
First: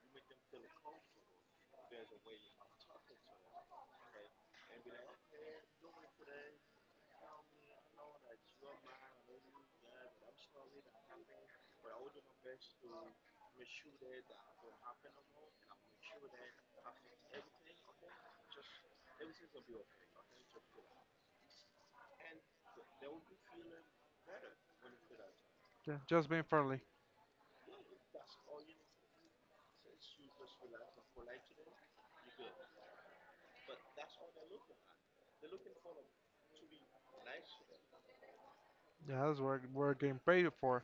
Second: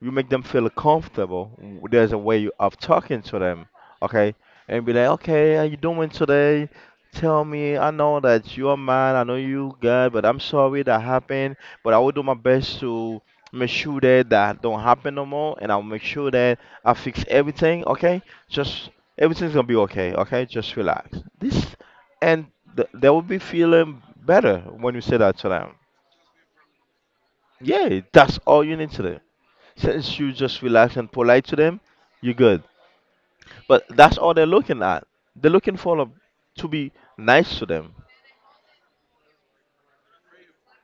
you make them feel comfortable. There's a way of talking to them, okay? And be like, okay, how you doing today? Tell me, I know that you are mad, I know you God, but I'm sorry that happened. But I will do my best to make sure that that don't happen no more, and I'll make sure that I fix everything, okay? Just everything's gonna be okay, okay? Just relax. And they will be feeling better when you say that to them. Yeah, just being friendly. Yeah, that's all you need to do. Since you just relax and polite to them, you're good. But that's all they're looking at. They're looking to be nice to them. Yeah, that's what we're getting paid for,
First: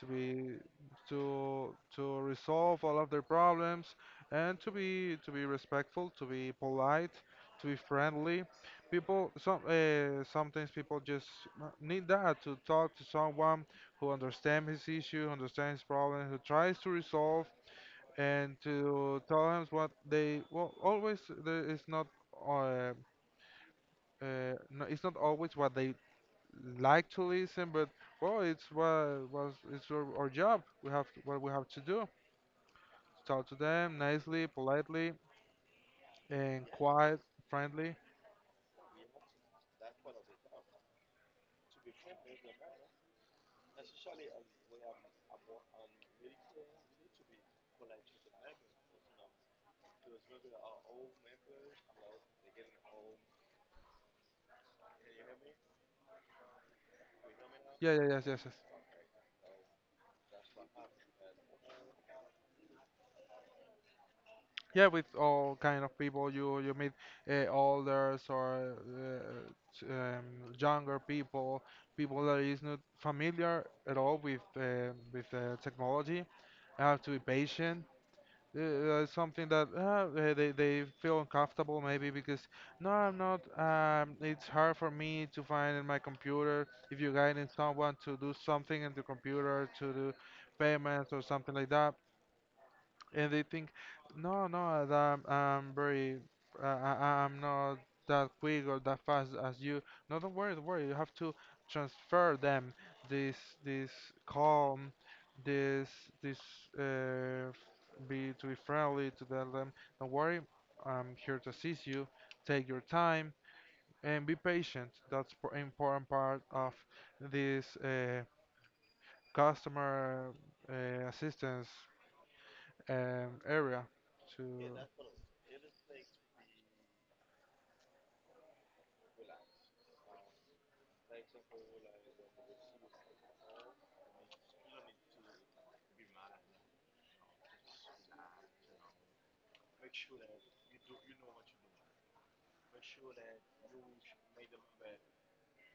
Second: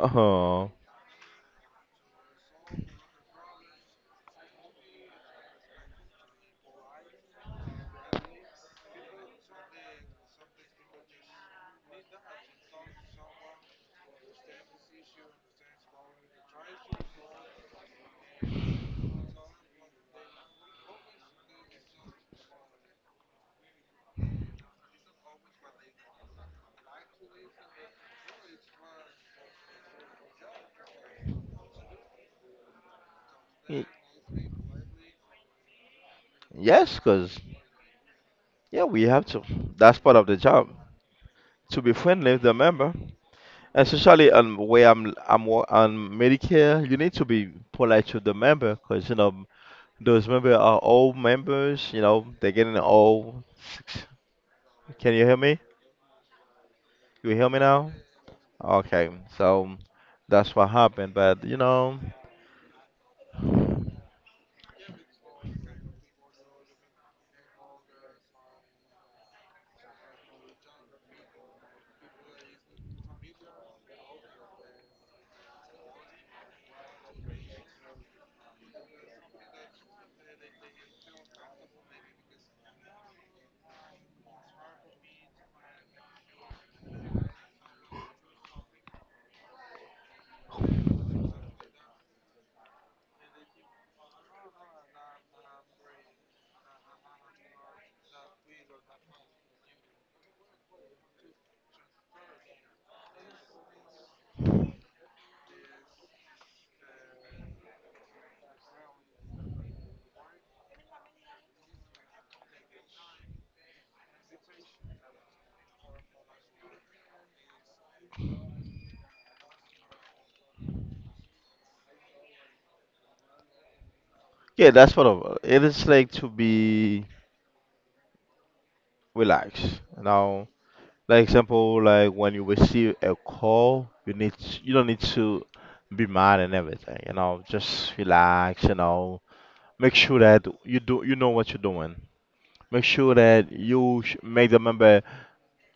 to be to resolve all of their problems, and to be respectful, to be polite, to be friendly. People, some sometimes people just need that to talk to someone who understands his issue, understands his problem, who tries to resolve and to tell them what they well always there is not uh, no, it's not always what they like to listen, but well it's what was it's our job. We have to, what we have to do, talk to y- them nicely, politely and yes, quiet, cause friendly. yeah, we have to. That's part of the job to be friendly with the member, especially on where I'm on Medicare. You need to be polite to the member, cause you know those members are old members. You know they're getting old. Can you hear me? You hear me now? Yeah, yeah, yes, yes, yes. Okay, so that's what happened. But you know. Yeah, with all kind of people you you meet, elders or t- um, younger people, people that is not familiar at all with technology. I have to be patient. Something that they feel uncomfortable maybe because no, I'm not. It's hard for me to find in my computer if you're guiding someone to do something in the computer to do payments or something like that, and they think, no, no, that I'm very, I'm not that quick or that fast as you. No, don't worry, don't worry. You have to transfer them this this calm, this this uh, be to be friendly to tell them. Don't worry, I'm here to assist you. Take your time and be patient. That's an important part of this customer assistance area to. Yeah, that's what is like to be relaxed. Now, like example, like when you receive a call, you don't need to be mad and everything. You know, just relax. You know, make sure that you know what you're doing. Make sure that make the member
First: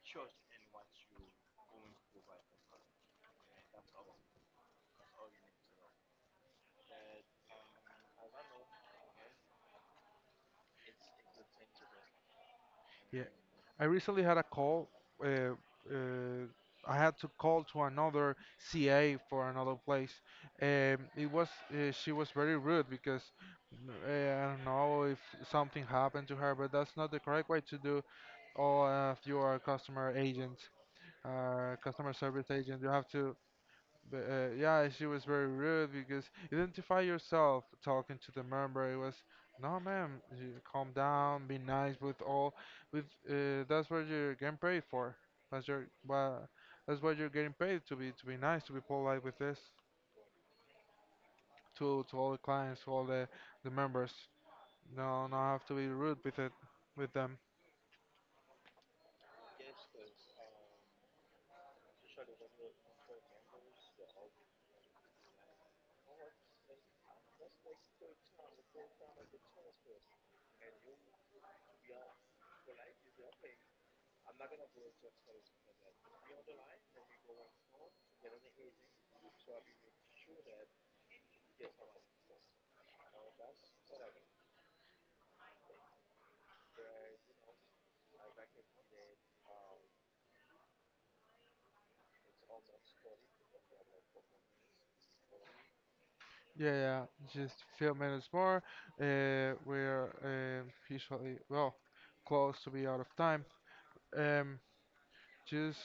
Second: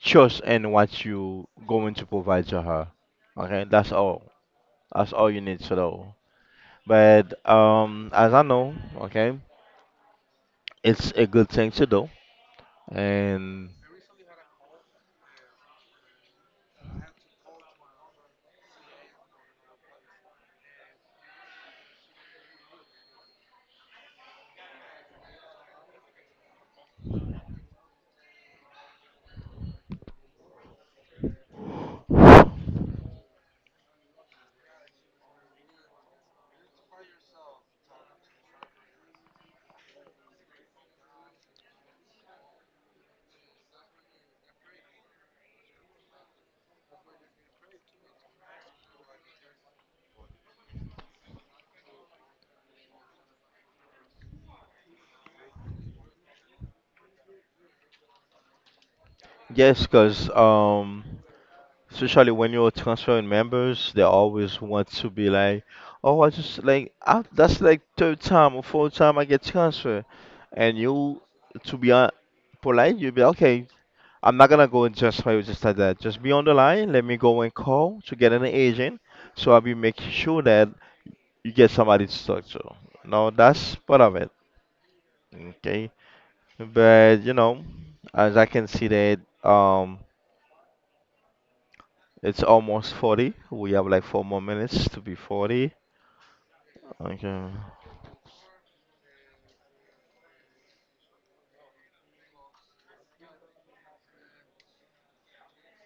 trust in what you going to provide to her. Okay, that's all. That's all you need to know. But as I know, okay, it's a good thing to do Yeah, and. I recently had a call. Uh, uh, I had to call to another CA for another place. It was she was very rude because I don't know if something happened to her, but that's not the correct way to do. Or if you are a customer agent, customer service agent, you have to but yeah, she was very rude because identify yourself talking to the member. It was no, ma'am. You calm down. Be nice with all. With that's what you're getting paid for. That's your well, that's what you're getting paid to be nice, to be polite with this, to all the clients, to all the members. No, not have to be rude with it with them. Yes, because especially when you're transferring members, they always want to be like, "Oh, I just like I, that's like third time or fourth time I get transferred," and you, to be polite, you be okay. I'm not gonna go and transfer you just like that. Just be on the line. Let me go and call to get an agent, so I'll be making sure that you get somebody to talk to. No, that's part of it. Okay, but you know, as I can see that um. It's almost 40. We have like 4 more minutes to be 40. Yeah, yeah. Okay. Just a few minutes more. We're usually well close to be out of time. Um, Just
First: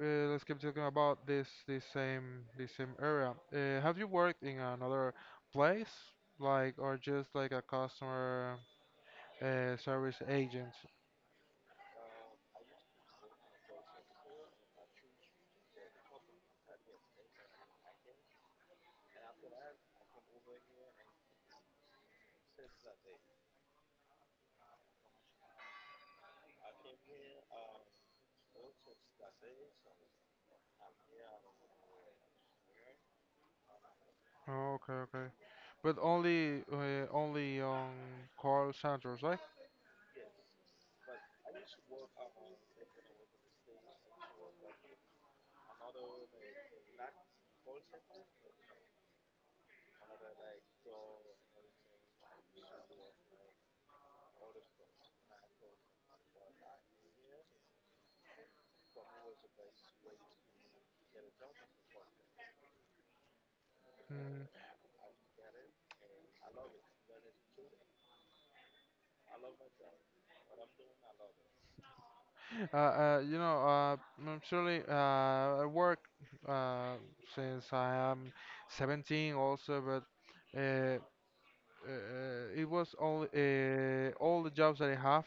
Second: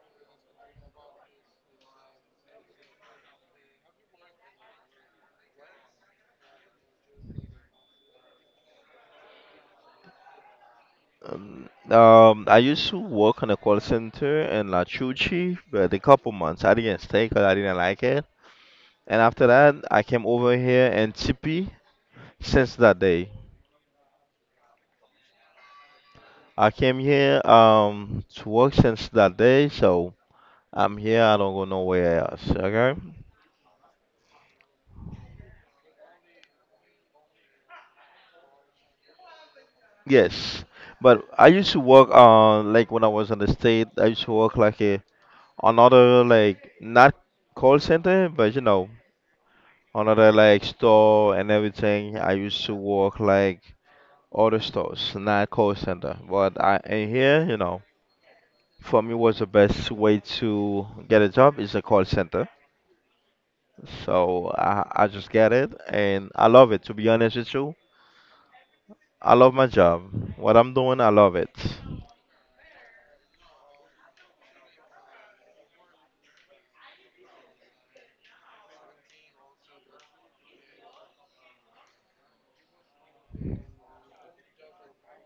let's keep talking about this same area. Have you worked in another place, like or just like a customer service agent? I used to work in a call center in La Chuchi, but a couple months. I didn't stay because I didn't like it. And after that, I came over here in Tipi since that day. I came here to work since that day, so I'm here. I don't go nowhere else. Okay. Oh, okay, okay. But only only on call centers, right? Yes, but I used to work on like when I was in the state. I used to work like a another like not call center but you know another like store and everything I used to work like other stores not call center but I in here you know for me was the best way to get a job is a call center so Mm. i, I just get it and I love it to be honest with you I love my job what I'm doing I love it You know, I'm surely I work uh, since I am 17 also, but uh, uh, it was all the jobs that I have,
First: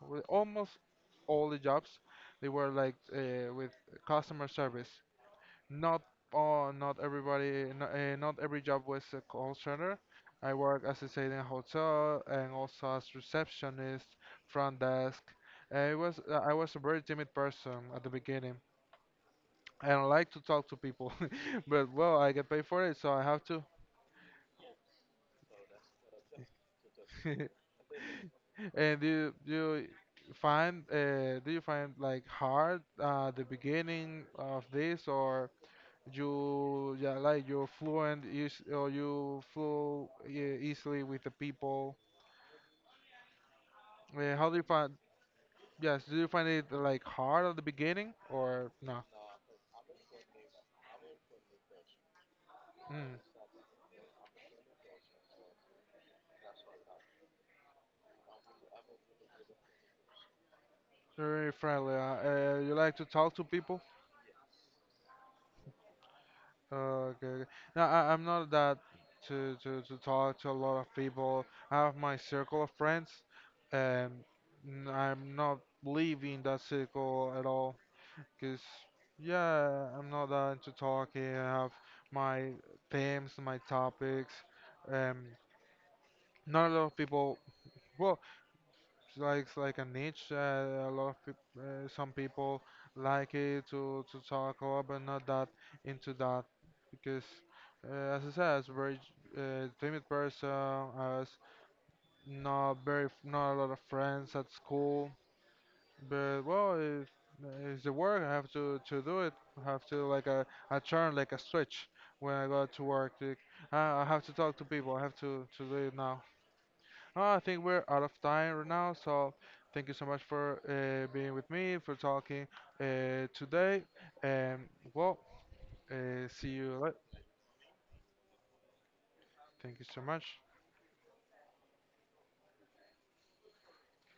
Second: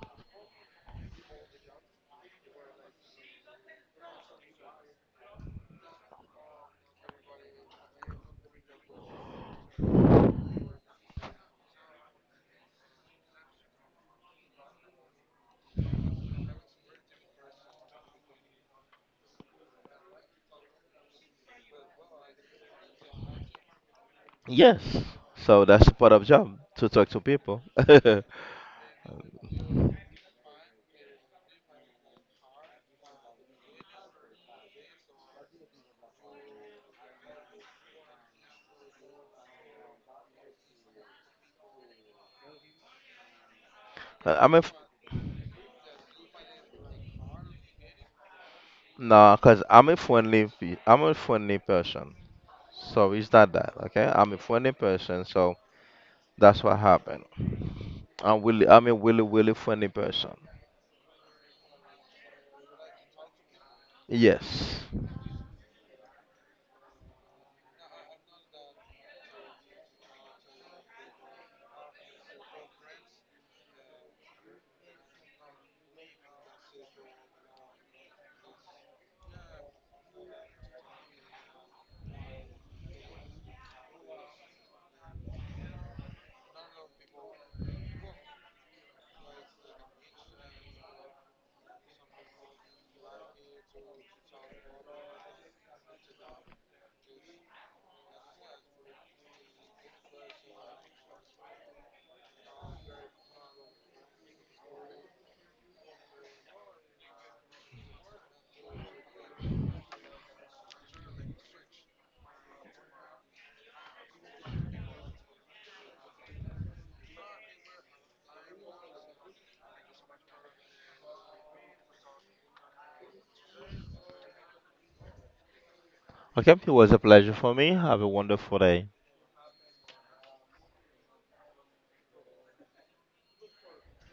almost all the jobs, they were like with customer service. Not all, not everybody, not, not every job was a call center. I work as I said in a hotel and also as receptionist, front desk. It was I was a very timid person at the beginning. I don't like to talk to people, but well, I get paid for it, so I have to. yes so that's the part of job to talk to people And do you find like hard the beginning of this, or you yeah like you're fluent or you flow yeah, easily with the people? How I do you mean find yes? Do you find it like hard at the beginning or no? No, cause I'm a friendly person. So Mm, it's not that, okay? I'm a friendly person, so that's what happened. I'm a really, really friendly person. you're very friendly. You like to talk to people? Yes. Okay, okay. No, I'm not that to talk to a lot of people. I have my circle of friends, and I'm not leaving that circle at all. Cause yeah, I'm not that into talking. I have my themes, my topics. Um, not a lot of people. Well, it's like a niche. A lot of peop- Some people like it to talk about, but not that into that because, as I said, as a very timid person, I was not very not a lot of friends at school. But well, if it's the work, I have to do it. I have to like a I turn like a switch when I go to work. Like, I have to talk to people. I have to do it now. I think we're out of time right now, so thank you so much for being with me, for talking today. And well, see Okay, it you was later. a pleasure for me. Have a wonderful day. Thank you so much.